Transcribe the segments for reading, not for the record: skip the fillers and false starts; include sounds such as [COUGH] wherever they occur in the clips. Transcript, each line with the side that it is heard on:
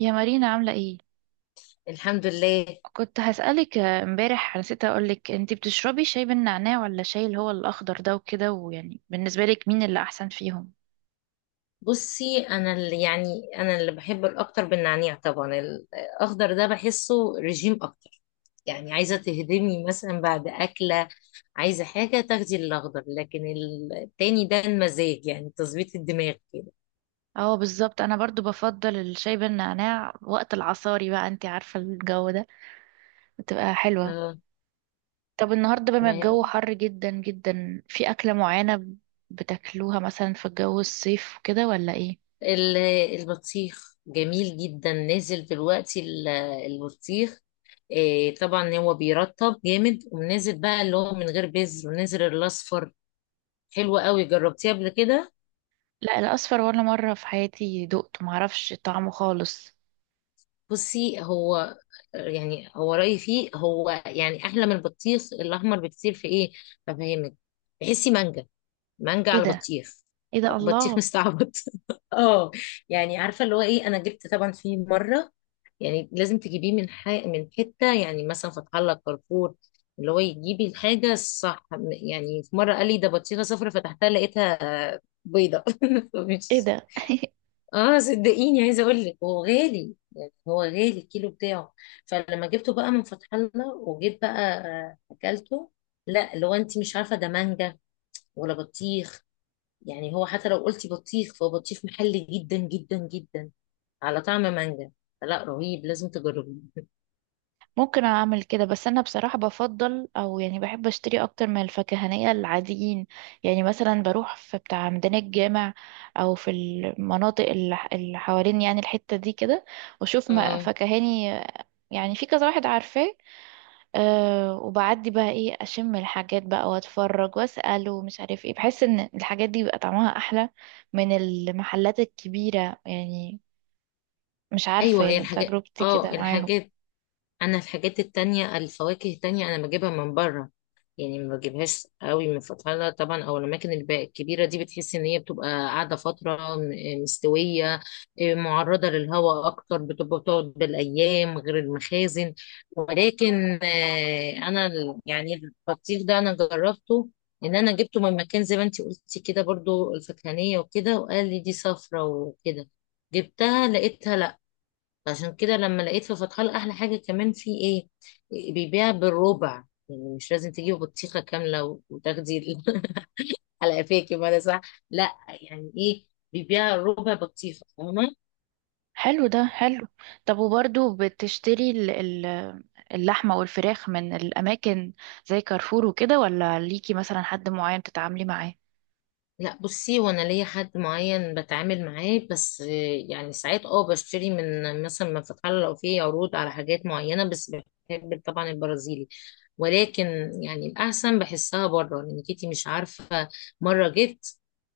right: يا مارينا عاملة ايه؟
left: الحمد لله.
right: كنت هسألك امبارح نسيت اقولك انتي بتشربي شاي بالنعناع ولا شاي اللي هو الأخضر ده وكده ويعني بالنسبة لك مين اللي أحسن فيهم؟
left: بصي، انا اللي بحب الاكتر بالنعناع، طبعا الاخضر ده بحسه رجيم اكتر. يعني عايزه تهدمي مثلا بعد اكله، عايزه حاجه تاخدي الاخضر، لكن التاني ده المزاج، يعني تظبيط الدماغ كده.
right: اه بالظبط انا برضو بفضل الشاي بالنعناع وقت العصاري بقى، انتي عارفة الجو ده بتبقى حلوة.
left: اه.
right: طب النهاردة بما
left: ما هي
right: الجو حر جدا جدا، في أكلة معينة بتاكلوها مثلا في الجو الصيف وكده ولا ايه؟
left: ال- البطيخ جميل جدا، نازل دلوقتي البطيخ. إيه، طبعا هو بيرطب جامد، ونازل بقى اللي هو من غير بذر، ونازل الاصفر. حلو قوي، جربتيه قبل كده؟
right: لا، الأصفر ولا مرة في حياتي دقته، معرفش طعمه خالص.
left: بصي، هو يعني، هو رأيي فيه، هو يعني أحلى من البطيخ الأحمر بكتير في إيه، بفهمك. تحسي مانجا، مانجا
right: ايه
left: على
right: ده؟
left: بطيخ،
right: ايه ده
left: بطيخ
right: الله؟
left: مستعبط. [LAUGHS] اه. يعني عارفة اللي هو إيه، أنا جبت طبعا فيه مرة، يعني لازم تجيبيه من من حتة، يعني مثلا فتح الله، كارفور، اللي هو يجيبي الحاجة الصح. يعني في مرة قال لي ده بطيخة صفرا، فتحتها لقيتها بيضة.
right: ايه ده؟
left: [LAUGHS]
right: [LAUGHS]
left: اه، صدقيني، عايزه اقول لك هو غالي، يعني هو غالي الكيلو بتاعه. فلما جبته بقى من فتح الله وجيت بقى، اكلته. لا، لو انت مش عارفه ده مانجا ولا بطيخ، يعني هو حتى لو قلتي بطيخ فهو بطيخ محلي جدا جدا جدا على طعم مانجا. لا، رهيب، لازم تجربيه.
right: ممكن اعمل كده، بس انا بصراحة بفضل او يعني بحب اشتري اكتر من الفكهانية العاديين. يعني مثلا بروح في بتاع ميدان الجامع او في المناطق اللي اللي حوالين يعني الحتة دي كده، واشوف
left: اه،
right: فكهاني، يعني في كذا واحد عارفاه. أه وبعدي بقى ايه، اشم الحاجات بقى واتفرج واسأل ومش عارف ايه، بحس ان الحاجات دي بيبقى طعمها احلى من المحلات الكبيرة. يعني مش عارفة،
left: ايوه هي
right: يعني
left: الحاجات،
right: تجربتي
left: اه
right: كده معاهم.
left: الحاجات انا الحاجات التانية، الفواكه التانية، انا بجيبها من بره. يعني ما بجيبهاش قوي من فتحة طبعا، او الاماكن الكبيره دي، بتحس ان هي بتبقى قاعده فتره مستويه، إيه، معرضه للهواء اكتر، بتبقى بتقعد بالايام، غير المخازن. ولكن انا يعني البطيخ ده انا جربته، ان انا جبته من مكان زي ما انتي قلتي كده برضو، الفكهانيه وكده، وقال لي دي صفرة وكده، جبتها لقيتها. عشان كده لما لقيت في فتح الله، احلى حاجه كمان في ايه، بيبيع بالربع. يعني مش لازم تجيب بطيخه كامله وتاخدي [LAUGHS] على قفاكي، ما ده صح. لا، يعني ايه، بيبيع ربع بطيخه، فاهمه.
right: حلو ده، حلو. طب وبرضو بتشتري اللحمة والفراخ من الأماكن زي كارفور وكده، ولا ليكي مثلا حد معين تتعاملي معاه؟
left: لا بصي، وانا ليا حد معين بتعامل معاه، بس يعني ساعات اه بشتري من مثلا من فتح الله لو في عروض على حاجات معينه بس. بحب طبعا البرازيلي، ولكن يعني الاحسن بحسها بره، لانك انتي مش عارفه. مره جيت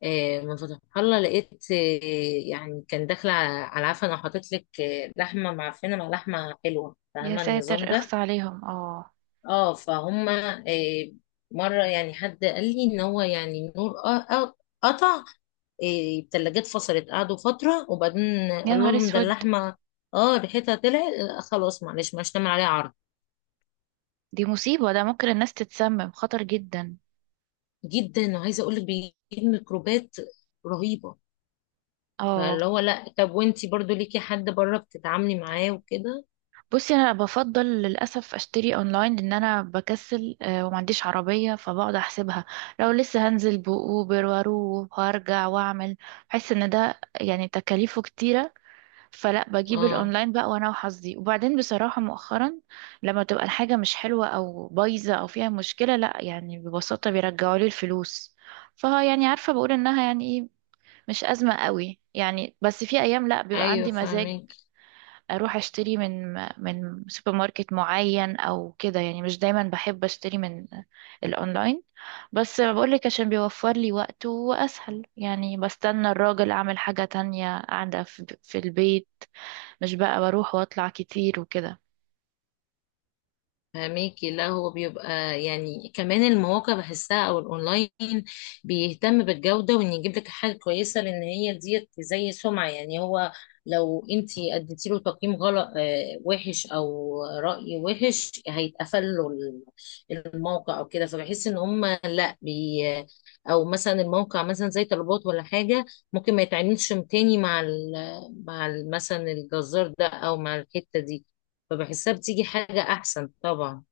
left: من فتح الله، لقيت يعني كان داخله على عفن، انا حاطط لك لحمه معفنه مع لحمه حلوه،
right: يا
left: فاهمه النظام
right: ساتر،
left: ده.
right: اخص عليهم. اه.
left: اه فهم. مره يعني حد قال لي ان هو يعني نور قطع. إيه، التلاجات فصلت، قعدوا فترة، وبعدين
right: يا
left: قالوا
right: نهار
left: لهم ده
right: اسود،
left: اللحمة اه ريحتها طلعت، خلاص معلش مش هنعمل عليها عرض.
right: دي مصيبة، ده ممكن الناس تتسمم، خطر جدا.
left: جدا، وعايزة اقول لك بيجيب ميكروبات رهيبة.
right: اه.
left: فاللي هو، لا، طب وانتي برضو ليكي حد بره بتتعاملي معاه وكده؟
right: بصي انا بفضل للاسف اشتري اونلاين، لان انا بكسل وما عنديش عربيه، فبقعد احسبها لو لسه هنزل باوبر واروح وارجع واعمل، بحس ان ده يعني تكاليفه كتيره. فلا، بجيب
left: اه،
right: الاونلاين بقى وانا وحظي. وبعدين بصراحة مؤخرا لما تبقى الحاجة مش حلوة او بايظة او فيها مشكلة، لا يعني ببساطة بيرجعوا لي الفلوس. فها يعني عارفة، بقول انها يعني ايه، مش ازمة قوي يعني. بس في ايام لا بيبقى
left: ايوه
right: عندي مزاج
left: فاهمك.
right: اروح اشتري من سوبر ماركت معين او كده. يعني مش دايما بحب اشتري من الاونلاين، بس بقولك عشان بيوفر لي وقت واسهل، يعني بستنى الراجل اعمل حاجة تانية قاعدة في البيت، مش بقى بروح واطلع كتير وكده.
left: فهميكي. لا، هو بيبقى يعني كمان المواقع بحسها او الاونلاين بيهتم بالجودة، وان يجيب لك حاجة كويسة، لان هي ديت زي سمعة. يعني هو لو انت اديتي له تقييم غلط، وحش او رأي وحش، هيتقفل له الموقع او كده. فبحس ان هم لا او مثلا الموقع مثلا زي طلبات ولا حاجة، ممكن ما يتعاملش تاني مع مثلا الجزار ده، او مع الحتة دي. فبحسها بتيجي حاجة احسن طبعا.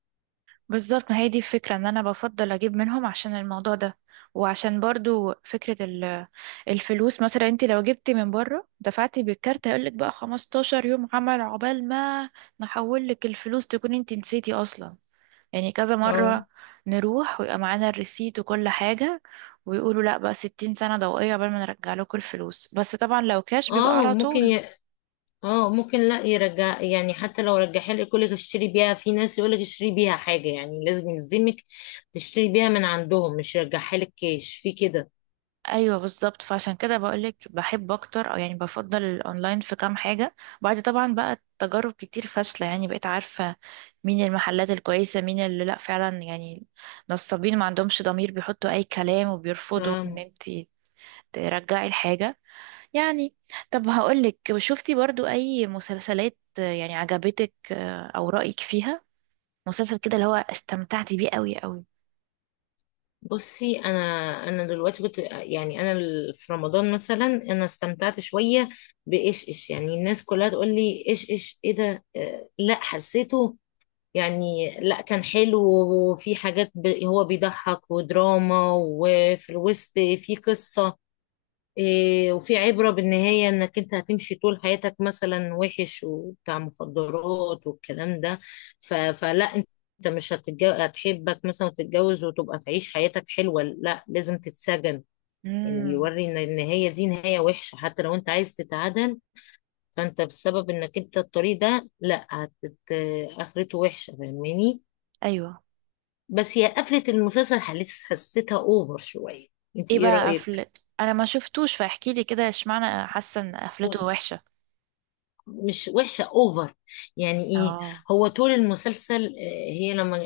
right: بالظبط، ما هي دي الفكرة، ان انا بفضل اجيب منهم عشان الموضوع ده، وعشان برضو فكرة الفلوس. مثلا انت لو جبتي من بره دفعتي بالكارت، هيقولك بقى 15 يوم عمل عقبال ما نحول لك الفلوس، تكون انت نسيتي اصلا. يعني كذا
left: اه.
right: مرة نروح ويبقى معانا الريسيت وكل حاجة، ويقولوا لا بقى 60 سنة ضوئية عقبال ما نرجع لكم الفلوس. بس طبعا لو كاش بيبقى
left: اه
right: على
left: ممكن
right: طول.
left: ي... اه ممكن لا يرجع، يعني حتى لو رجعها لك يقول لك اشتري بيها، في ناس يقول لك اشتري بيها حاجه، يعني لازم يلزمك تشتري بيها من عندهم، مش يرجعها لك كاش. في كده،
right: ايوه بالظبط، فعشان كده بقولك بحب اكتر او يعني بفضل الاونلاين في كام حاجه، بعد طبعا بقى تجارب كتير فاشله يعني، بقيت عارفه مين المحلات الكويسه، مين اللي لا فعلا يعني نصابين ما عندهمش ضمير، بيحطوا اي كلام وبيرفضوا ان
left: فاهم؟
right: انت ترجعي الحاجه. يعني طب هقولك، شفتي برضو اي مسلسلات يعني عجبتك او رايك فيها؟ مسلسل كده اللي هو استمتعتي بيه قوي قوي؟
left: بصي، انا دلوقتي كنت، يعني انا في رمضان مثلا انا استمتعت شويه بايش ايش. يعني الناس كلها تقول لي ايش ايش ايه ده، لا حسيته يعني، لا كان حلو. وفي حاجات هو بيضحك ودراما، وفي الوسط في قصه، إيه، وفي عبرة بالنهاية انك انت هتمشي طول حياتك مثلا وحش وبتاع مخدرات والكلام ده، فلا انت مش هتتجو... هتحبك مثلا وتتجوز وتبقى تعيش حياتك حلوة، لا لازم تتسجن. يعني
right: امم
left: بيوري ان النهاية دي نهاية وحشة حتى لو انت عايز تتعدل، فانت بسبب انك انت الطريق ده، لا اخرته وحشة، فاهماني.
right: ايوه.
left: بس هي قفلة المسلسل حسيتها اوفر شوية، انت
right: ايه
left: ايه
right: بقى
left: رأيك؟
right: قفلت؟ انا ما شفتوش، فاحكي لي كده اشمعنى حاسه ان قفلته
left: بص،
right: وحشه.
left: مش وحشة، اوفر. يعني ايه؟
right: اه.
left: هو طول المسلسل، هي لما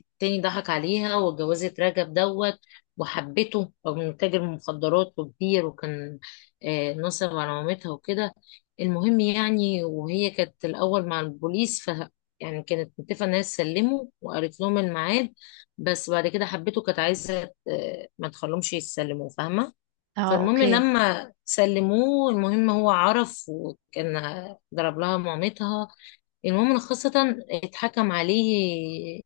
left: التاني ضحك عليها واتجوزت رجب دوت، وحبته رغم انه تاجر مخدرات وكبير، وكان نصب على مامتها وكده. المهم يعني، وهي كانت الأول مع البوليس، ف يعني كانت متفقة إنها تسلمه، وقالت لهم الميعاد. بس بعد كده حبته، كانت عايزة ما تخلهمش يتسلموا، فاهمة؟
right: اه
left: فالمهم
right: اوكي.
left: لما سلموه، المهم هو عرف، وكان ضرب لها مامتها. المهم خاصة، اتحكم عليه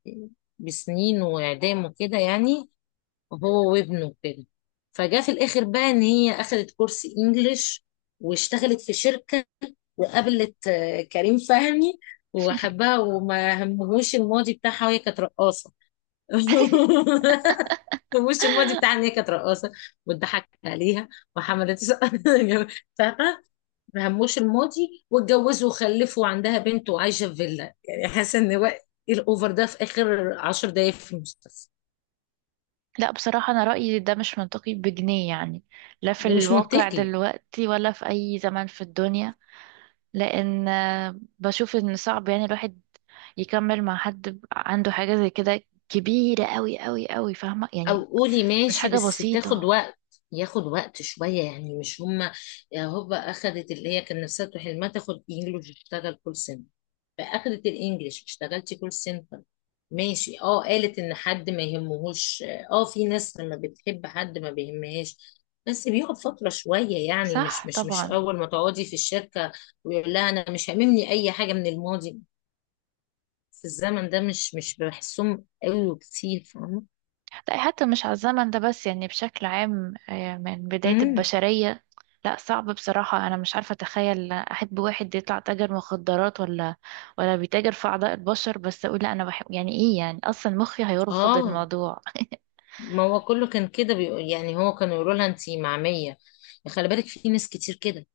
left: بسنين وإعدام وكده، يعني هو وابنه كده. فجاء في الآخر بقى إن هي أخدت كورس إنجليش، واشتغلت في شركة، وقابلت كريم فهمي، وحبها وما همهوش الماضي بتاعها، وهي كانت رقاصة. [LAUGHS] وش الماضي بتاعها
right: [LAUGHS]
left: ان هي كانت رقاصه، واتضحك عليها، وحملت [LAUGHS] فاهمه، هموش الماضي، [LAUGHS] واتجوزوا وخلفوا وعندها بنت، وعايشه في فيلا. يعني حاسه ان هو ايه، الاوفر ده في اخر 10 دقايق في المسلسل.
right: لا بصراحه انا رايي ده مش منطقي بجنيه يعني. لا في
left: ده مش
right: الواقع
left: منطقي،
right: دلوقتي ولا في اي زمان في الدنيا. لان بشوف ان صعب يعني الواحد يكمل مع حد عنده حاجه زي كده كبيره قوي قوي قوي، فاهمه
left: او
right: يعني؟
left: قولي
right: مش
left: ماشي
right: حاجه
left: بس تاخد
right: بسيطه.
left: وقت، ياخد وقت شوية. يعني مش هما هوبا اخدت اللي هي كان نفسها تروح حلمها، تاخد انجلش تشتغل كول سنتر، فاخدت الانجليش، اشتغلتي كول سنتر، ماشي، اه، قالت ان حد ما يهمهوش. اه، في ناس لما بتحب حد ما بيهمهاش، بس بيقعد فترة شوية، يعني مش
right: صح
left: مش مش
right: طبعا.
left: أول ما تقعدي في الشركة ويقول لها أنا مش هاممني أي حاجة من الماضي. في الزمن ده مش بحسهم قوي وكتير، فاهمة؟
right: لا حتى مش على الزمن ده بس، يعني بشكل عام من بداية
left: امم.
right: البشرية. لا صعب بصراحة، أنا مش عارفة أتخيل أحب واحد يطلع تاجر مخدرات ولا ولا بيتاجر في أعضاء البشر بس أقول لا أنا بحب، يعني إيه يعني؟ أصلا مخي هيرفض
left: اه،
right: الموضوع. [LAUGHS]
left: ما هو كله كان كده بيقول، يعني هو كانوا يقولوا لها انتي معمية، يعني خلي بالك في ناس كتير كده.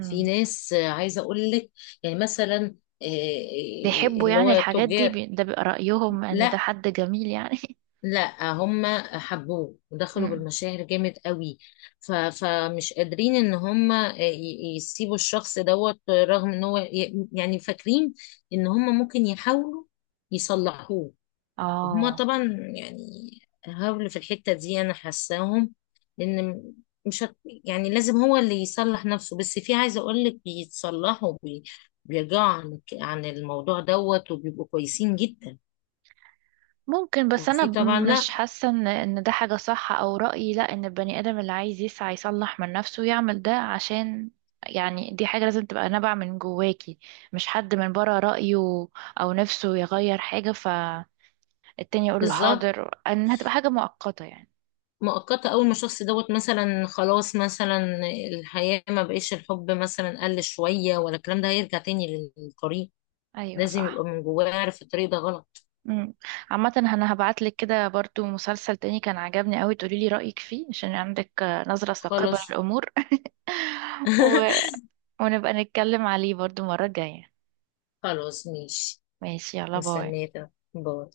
left: في ناس عايزة اقول لك، يعني مثلا
right: بيحبوا
left: اللي
right: يعني
left: هو
right: الحاجات دي،
left: تجار.
right: ده بيبقى رأيهم إن ده
left: لا
right: حد جميل يعني.
left: لا، هم حبوه
right: [LAUGHS]
left: ودخلوا
right: مم.
left: بالمشاعر جامد قوي. فمش قادرين ان هم، يسيبوا الشخص دوت، رغم ان هو يعني فاكرين ان هم ممكن يحاولوا يصلحوه. هما
right: آه.
left: طبعا يعني هاولوا في الحتة دي، أنا حاساهم. لأن مش هت... يعني لازم هو اللي يصلح نفسه. بس في عايزة أقول لك، بيتصلحوا بيرجعوا عن الموضوع دوت، وبيبقوا كويسين جدا.
right: ممكن، بس انا
left: وفي طبعا،
right: مش
left: لا.
right: حاسه ان ان ده حاجه صح. او رايي لا، ان البني ادم اللي عايز يسعى يصلح من نفسه يعمل ده عشان، يعني دي حاجه لازم تبقى نابعه من جواكي، مش حد من بره رايه او نفسه يغير حاجه فالتاني يقول له
left: بالظبط.
right: حاضر، ان هتبقى حاجه مؤقته يعني.
left: مؤقتة، أول ما الشخص دوت مثلا خلاص مثلا الحياة ما بقيش، الحب مثلا قل شوية ولا الكلام ده، هيرجع تاني للطريق.
right: ايوه
left: لازم يبقى
right: صح.
left: من جواه عارف الطريق ده غلط.
right: امم. عامه انا هبعت لك كده برضو مسلسل تاني كان عجبني قوي، تقولي لي رايك فيه عشان عندك نظره ثاقبه
left: خلاص.
right: للامور. [LAUGHS] و...
left: [LAUGHS]
right: ونبقى نتكلم عليه برضو مره جايه.
left: خلاص ماشي.
right: ماشي، يلا باي.
left: مستنية، باي.